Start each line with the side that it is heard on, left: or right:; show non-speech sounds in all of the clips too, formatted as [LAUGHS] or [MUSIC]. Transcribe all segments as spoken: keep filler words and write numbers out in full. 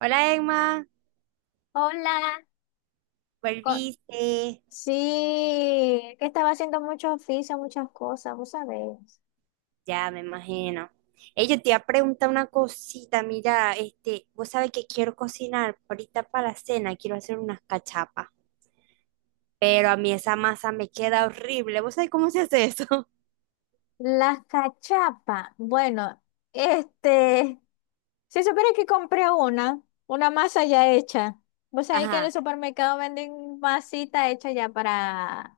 right: Hola Emma,
left: Hola, co-
right: volviste,
left: sí, que estaba haciendo muchos oficios, muchas cosas, vos sabés.
right: ya me imagino. Ey, yo te iba a preguntar una cosita, mira, este, vos sabés que quiero cocinar ahorita para la cena, quiero hacer unas cachapas, pero a mí esa masa me queda horrible, ¿vos sabés cómo se hace eso? [LAUGHS]
left: Las cachapas, bueno, este, si supieras que compré una, una masa ya hecha. Vos sabés que en el
right: Ajá,
left: supermercado venden masita hecha ya para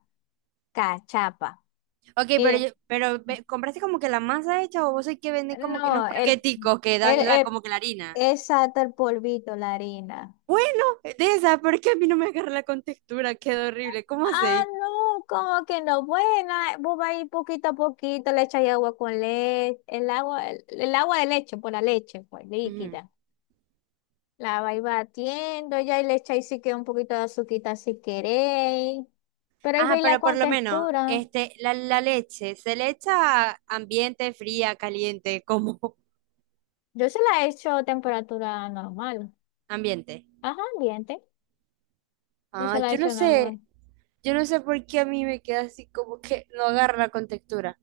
left: cachapa.
right: ok, pero,
left: Y
right: yo- pero ve- ¿compraste como que la masa hecha o vos sabés que venden como que unos
left: no, el,
right: paqueticos que
left: el,
right: dan la,
left: el,
right: como que la harina?
left: exacto, el polvito, la harina.
right: Bueno, de esa, porque a mí no me agarra la contextura, queda horrible, ¿cómo
left: Ah,
right: hacéis?
left: no, como que no, buena, vos vas a ir poquito a poquito, le echáis agua con leche, el agua, el, el agua de leche, por la leche, pues, líquida. La vais batiendo ya y le echáis si queda un poquito de azuquita si queréis. Pero ahí
right: Ajá,
left: veis la
right: pero por
left: con
right: lo menos,
left: textura.
right: este, la, la leche, ¿se le echa ambiente, fría, caliente, como [LAUGHS]
left: Yo se la he hecho a temperatura normal.
right: ambiente?
left: Ajá, ambiente. No se
right: Ah,
left: la he
right: yo no
left: hecho normal.
right: sé, yo no sé por qué a mí me queda así como que no agarra la contextura.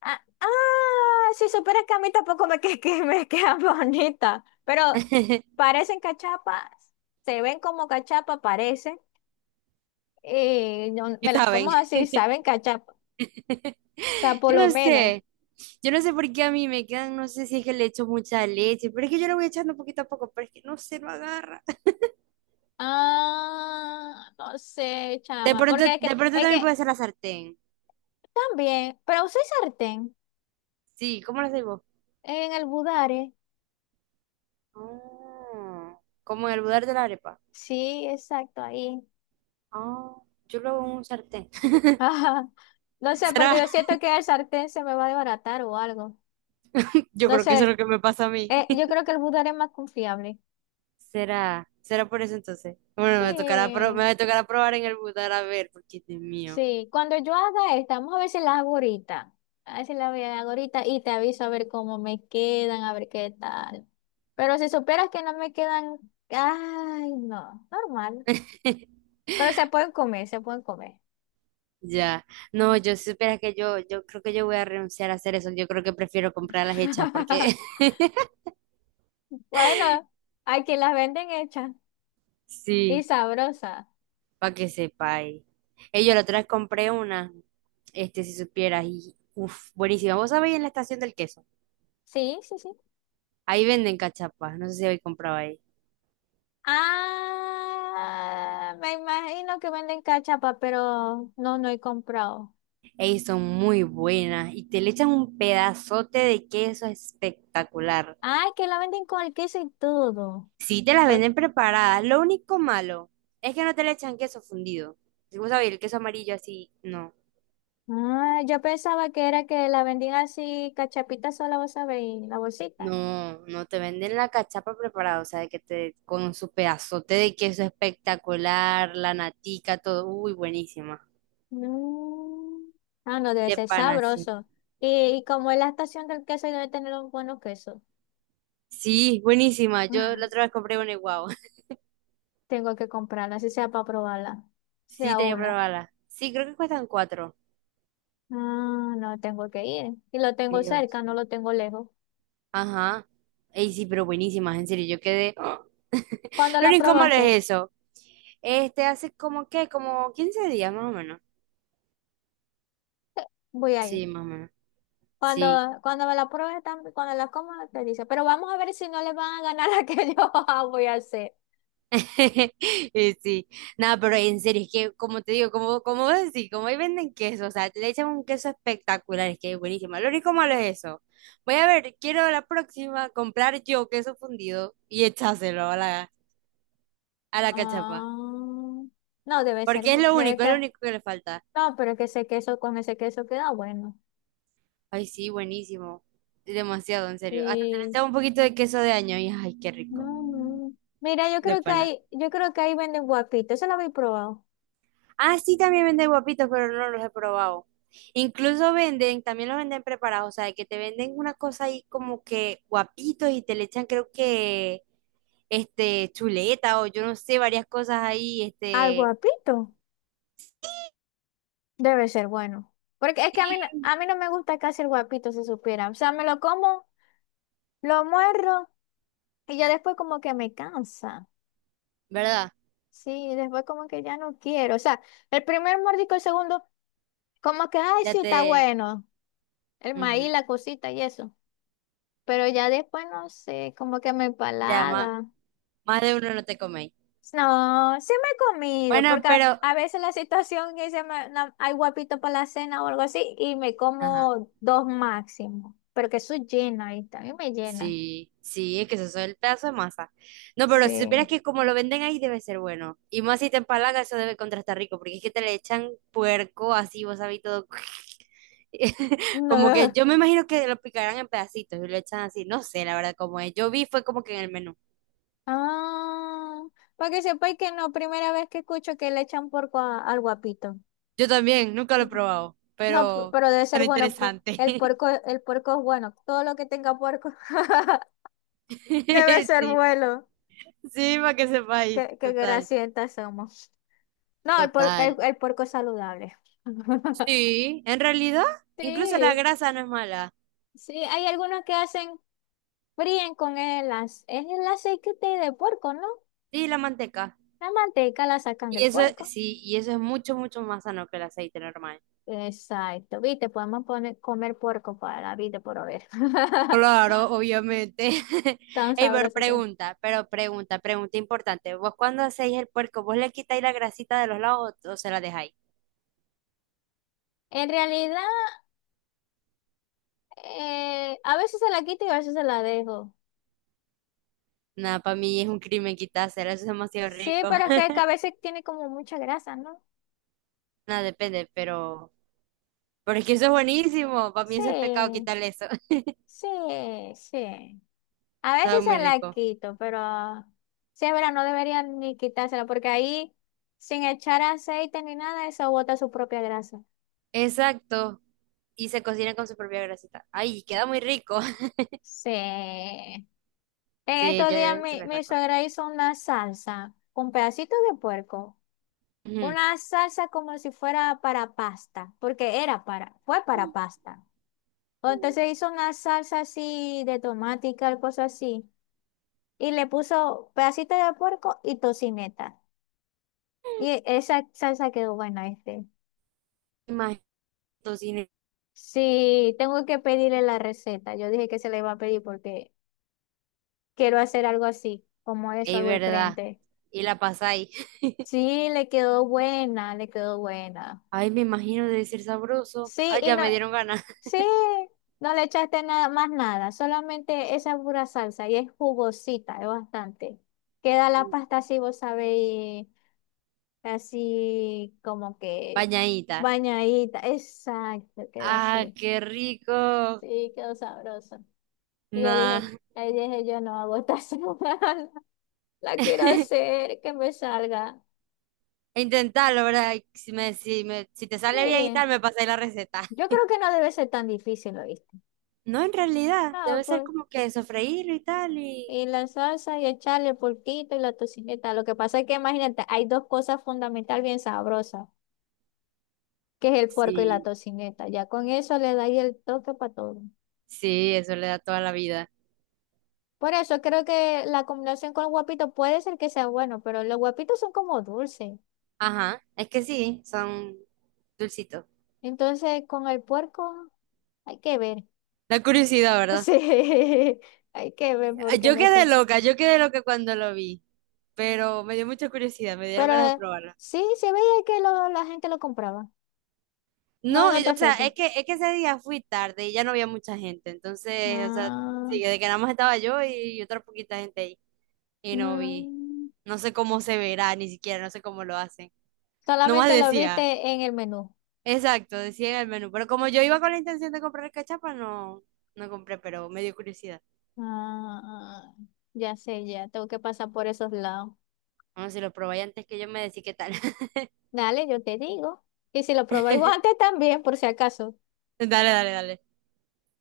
left: Ah, ah, si supieras que a mí tampoco me, [LAUGHS] que, que me quedan bonitas, pero
right: [LAUGHS]
left: parecen cachapas, se ven como cachapas, parecen, y no-
right: Y
left: me las
right: saben,
left: como así, saben cachapas, o
right: [LAUGHS]
left: sea, por
right: yo
left: lo
right: no
left: menos.
right: sé, yo no sé por qué a mí me quedan, no sé si es que le echo mucha leche, pero es que yo lo voy echando poquito a poco, pero es que no se lo agarra. [LAUGHS]
left: Ah, no sé,
right: De
left: chama,
right: pronto,
left: porque es que,
right: de pronto
left: es
right: también
left: que
right: puede ser la sartén.
left: también, pero usé sartén
right: Sí, ¿cómo lo hacéis vos?
left: en el budare,
right: Ah, como en el budar de la arepa.
left: sí, exacto, ahí. [LAUGHS]
right: Ah, yo lo hago en un sartén.
left: Ajá. No sé,
right: ¿Será?
left: porque yo
right: [LAUGHS]
left: siento que el sartén se me va a desbaratar o algo.
right: Yo
left: No
right: creo que eso es
left: sé,
right: lo que me pasa a mí.
left: eh, yo creo
right: [LAUGHS]
left: que el budare es más confiable.
right: ¿Será? ¿Será por eso entonces? Bueno, me tocará, pro-
left: Sí,
right: me tocará probar en el budar a ver, porque Dios mío.
left: sí, cuando yo haga esta, vamos a ver si la hago ahorita. A ver si la voy a- hago ahorita y te aviso a ver cómo me quedan, a ver qué tal. Pero si supieras que no me quedan, ay, no, normal.
right: [LAUGHS]
left: Pero se pueden comer, se pueden comer.
right: Ya. No, yo supieras que yo, yo creo que yo voy a renunciar a hacer eso. Yo creo que prefiero comprar las hechas, porque
left: [LAUGHS]
right: [LAUGHS]
left: Bueno, hay quien las venden hechas y
right: sí,
left: sabrosas.
right: para que sepáis. Eh, yo la otra vez compré una, este, si supieras, y uff, buenísima. ¿Vos sabéis en la estación del queso?
left: Sí, sí, sí.
right: Ahí venden cachapas. No sé si habéis comprado ahí.
left: Ah, me imagino que venden cachapa, pero no, no he comprado.
right: Ey, son muy buenas y te le echan un pedazote de queso espectacular.
left: Ay, que la venden con el queso y todo.
right: Sí, te las venden preparadas. Lo único malo es que no te le echan queso fundido. Si vos sabés, el queso amarillo así, no.
left: Ah, yo pensaba que era que la vendían así, cachapita sola, vos sabés, y la bolsita.
right: No, no te venden la cachapa preparada, o sea, de que te con su pedazote de queso espectacular, la natica, todo. Uy, buenísima.
left: No. Ah, no, debe
right: De
left: ser
right: pan así.
left: sabroso. Y, y como es la estación del queso, y debe tener un buenos quesos.
right: Sí, buenísima. Yo la otra
left: [LAUGHS]
right: vez compré una igual. [LAUGHS]
left: Tengo que comprarla, así sea para probarla.
right: Sí,
left: Sea
right: tenía que
left: una.
right: probarla. Sí, creo que cuestan cuatro.
left: Ah, no, tengo que ir. Y lo tengo
right: Dios.
left: cerca, no lo tengo lejos.
right: Ajá. Ey, sí, pero buenísimas, en serio, yo quedé. ¡Ah!
left: ¿Cuándo
right: Lo
left: la
right: incómodo
left: probaste?
right: es eso. Este hace como que, como quince días más o menos.
left: [LAUGHS] Voy a ir.
right: Sí, más o menos.
left: Cuando,
right: Sí.
left: cuando me la pruebe, tam- cuando la coma, te dice, pero vamos a ver si no le van a ganar la que [LAUGHS] yo voy a hacer.
right: [LAUGHS] Eh, Sí. Nada, pero en serio, es que como te digo, como, como vos decís, como ahí venden queso, o sea, le echan un queso espectacular, es que es buenísimo. Lo único malo es eso. Voy a ver, quiero la próxima comprar yo queso fundido y echárselo a la, a la cachapa.
left: Ah, no, debe ser,
right: Porque es
left: bu-
right: lo
left: debe
right: único, es lo
left: que,
right: único que le falta.
left: no, pero que ese queso, con ese queso queda bueno.
right: Ay, sí, buenísimo. Demasiado, en serio. Hasta te le
left: Sí,
right: echaba un poquito de queso de año y ay, qué rico.
left: no, no. Mira, yo
right: De
left: creo que
right: pana.
left: ahí, yo creo que ahí venden guapito, eso lo habéis probado.
right: Ah, sí, también venden guapitos, pero no los he probado. Incluso venden, también los venden preparados, o sea, que te venden una cosa ahí como que guapitos y te le echan creo que este chuleta o yo no sé, varias cosas ahí,
left: Al
right: este,
left: guapito, debe ser bueno. Porque es que a mí, no- a mí no me gusta casi el guapito, si supiera. O sea, me lo como, lo muerdo y ya después como que me cansa.
right: ¿verdad?
left: Sí, después como que ya no quiero. O sea, el primer mordisco, el segundo, como que, ay,
right: Ya
left: sí, está
right: te,
left: bueno. El
right: ujú,
left: maíz, la cosita y eso. Pero ya después no sé, como que me
right: Ya más,
left: empalaga.
right: más de uno no te coméis.
left: No, sí me he comido,
right: Bueno,
left: porque a,
right: pero,
left: a veces la situación que se me, no, hay guapito para la cena o algo así, y me
right: ajá.
left: como dos máximo, pero que eso llena ahí, también me llena.
right: Sí, sí, es que eso es el pedazo de masa. No, pero si supieras
left: Sí.
right: que como lo venden ahí debe ser bueno. Y más si te empalaga, eso debe contrastar rico, porque es que te le echan puerco así, vos sabés todo. [LAUGHS] Como que
left: No.
right: yo me imagino que lo picarán en pedacitos y lo echan así. No sé, la verdad, cómo es. Yo vi fue como que en el menú.
left: Ah, para que sepáis que no, primera vez que escucho que le echan porco a- al guapito.
right: Yo también, nunca lo he probado,
left: No, p-
right: pero
left: pero debe ser
right: tan
left: bueno, pu- el
right: interesante.
left: puerco, el puerco es bueno, todo lo que tenga puerco [LAUGHS] debe
right: [LAUGHS]
left: ser
right: Sí,
left: bueno.
right: sí, para que sepáis.
left: Qué, qué
right: Total.
left: grasientas somos. No, el, por- el,
right: Total.
left: el puerco es saludable. [LAUGHS]
right: Sí, en realidad, incluso la
left: Sí,
right: grasa no es mala.
left: sí, hay algunos que hacen, fríen con el, ace- es el aceite de puerco, ¿no?
right: Sí, la manteca.
left: La manteca la sacan
right: Y
left: del
right: eso,
left: puerco.
right: sí, y eso es mucho, mucho más sano que el aceite normal.
left: Exacto, viste, podemos poner, comer puerco para la vida por haber. [LAUGHS]
right: Claro, obviamente. [LAUGHS]
left: Tan
right: Ey, pero
left: sabroso que es.
right: pregunta, pero pregunta, pregunta importante. ¿Vos cuando hacéis el puerco, vos le quitáis la grasita de los lados o, o se la dejáis?
left: En realidad, eh, a veces se la quito y a veces se la dejo.
right: Nada, para mí es un crimen quitársela, eso es demasiado
left: Sí,
right: rico.
left: pero es que a
right: [LAUGHS]
left: veces tiene como mucha grasa, ¿no?
right: Nada, depende, pero... Pero es que eso es buenísimo, para mí eso es pecado
left: Sí,
right: quitarle eso. [LAUGHS]
left: sí, sí. A veces
right: Sabe muy
left: se la
right: rico.
left: quito, pero sí es verdad, no deberían ni quitársela, porque ahí, sin echar aceite ni nada, eso bota su propia grasa.
right: Exacto, y se cocina con su propia grasita. Ay, queda muy rico. [LAUGHS]
left: Sí. En
right: Sí,
left: estos
right: yo
left: días
right: se
left: mi,
right: le
left: mi
right: saco.
left: suegra hizo una salsa con pedacitos de puerco. Una salsa como si fuera para pasta, porque era para, fue para pasta. O
right: Ujú.
left: entonces hizo una salsa así de tomate y tal cosa así. Y le puso pedacitos de puerco y tocineta. Y esa salsa quedó buena, este.
right: Tu cine.
left: Sí, tengo que pedirle la receta. Yo dije que se la iba a pedir porque quiero hacer algo así, como eso,
right: Es
left: algo
right: verdad.
left: diferente.
right: Y la pasáis. [LAUGHS]
left: Sí, le quedó buena, le quedó buena.
right: Ay, me imagino debe ser sabroso.
left: Sí,
right: Ay,
left: y
right: ya
left: no,
right: me dieron ganas.
left: sí, no le echaste nada más nada, solamente esa pura salsa y es jugosita, es bastante. Queda la
right: [LAUGHS]
left: pasta así, vos sabéis, así como que
right: Bañadita.
left: bañadita. Exacto, queda
right: Ah,
left: así.
right: qué rico.
left: Sí, quedó sabroso. Y yo dije,
right: Nah.
left: ahí dije, yo no hago esta [LAUGHS] semana, la quiero
right: [LAUGHS]
left: hacer, que me salga.
right: Intentarlo, ¿verdad? Y Si, me, si, me- si te sale bien y
left: Sí,
right: tal, me pasáis la receta.
left: yo
right: [LAUGHS]
left: creo que no debe ser tan difícil, ¿lo viste?
right: No, en realidad,
left: No,
right: debe ser
left: pues,
right: como que sofreírlo y tal y...
left: y la salsa y echarle el porquito y la tocineta. Lo que pasa es que imagínate, hay dos cosas fundamental bien sabrosas, que es el puerco y la
right: Sí,
left: tocineta. Ya con eso le da ahí el toque para todo.
right: sí, eso le da toda la vida.
left: Por eso creo que la combinación con el guapito puede ser que sea bueno, pero los guapitos son como dulces.
right: Ajá, es que sí, son dulcitos.
left: Entonces, con el puerco hay que ver.
right: La curiosidad, ¿verdad?
left: Sí, [LAUGHS] hay que ver
right: Ah,
left: porque
right: yo
left: no
right: quedé
left: sé.
right: loca, yo quedé loca cuando lo vi, pero me dio mucha curiosidad, me dieron
left: Pero
right: ganas de
left: eh,
right: probarla.
left: sí, se veía que lo- la gente lo compraba. No,
right: No,
left: no
right: y- o
left: te
right: sea,
left: fíes.
right: es que, es que ese día fui tarde y ya no había mucha gente, entonces, o sea,
left: Ah,
right: sí, de que nada más estaba yo y otra poquita gente ahí, y no vi.
left: mm,
right: No sé cómo se verá, ni siquiera, no sé cómo lo hacen. Nomás
left: solamente lo
right: decía,
left: viste en el menú.
right: exacto, decía en el menú, pero como yo iba con la intención de comprar cachapa, no, no compré, pero me dio curiosidad.
left: Ah, ya sé, ya tengo que pasar por esos lados.
right: Vamos, si lo probáis antes que yo me decís qué tal. [LAUGHS]
left: Dale, yo te digo. Y si lo probáis vos antes también, por si acaso.
right: Dale, dale, dale.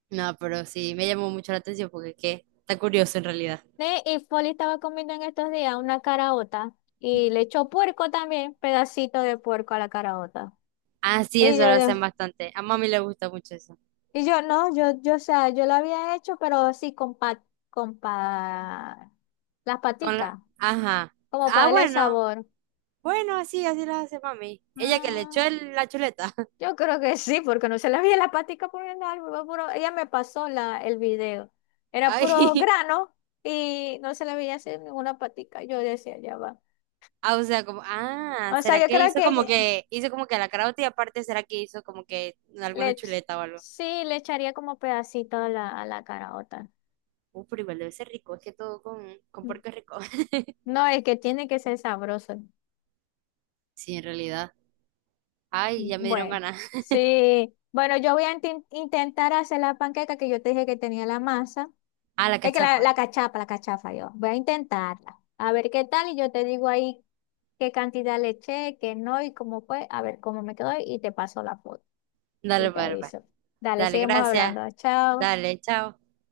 right: No, pero sí, me llamó mucho la atención porque es que está curioso en realidad.
left: Ne, y Foli estaba comiendo en estos días una caraota y le echó puerco también, pedacito de puerco a la caraota.
right: Ah, sí,
left: Y
right: eso lo
left: yo, Dios.
right: hacen bastante. A mami le gusta mucho eso.
left: Y yo, no, yo, yo, o sea, yo lo había hecho, pero sí con pa, con pa- las
right: Con la...
left: paticas,
right: Ajá.
left: como para
right: Ah,
left: darle
right: bueno.
left: sabor.
right: Bueno, así, así lo hace mami. Ella que le echó
left: Ah,
right: el- la chuleta. [LAUGHS]
left: yo creo que sí, porque no se la vi la patica poniendo algo, fue puro- ella me pasó la, el video. Era puro
right: Ay.
left: grano y no se le veía hacer ninguna patica. Yo decía, ya va.
right: Ah, o sea, como, ah,
left: O sea,
right: ¿será
left: yo
right: que
left: creo
right: hizo
left: que
right: como
left: ella-
right: que, hizo como que la carota y aparte será que hizo como que
left: le,
right: alguna
left: ech-
right: chuleta o algo?
left: sí le echaría como pedacito a la, a la caraota.
right: Uh, pero igual debe ser rico, es que todo con, con puerco es rico. [LAUGHS]
left: No, es que tiene que ser sabroso.
right: Sí, en realidad. Ay, ya me dieron
left: Bueno,
right: ganas. [LAUGHS]
left: sí. Bueno, yo voy a inten- intentar hacer la panqueca que yo te dije que tenía la masa.
right: Ah, la
left: Es que la,
right: cachapa.
left: la cachapa, la cachafa, yo. Voy a intentarla. A ver qué tal y yo te digo ahí qué cantidad le eché, qué no y cómo fue. A ver cómo me quedó y te paso la foto y
right: Dale, dale,
left: te
right: dale, pues.
left: aviso. Dale,
right: Dale,
left: seguimos
right: gracias.
left: hablando. Chao.
right: Dale, chao.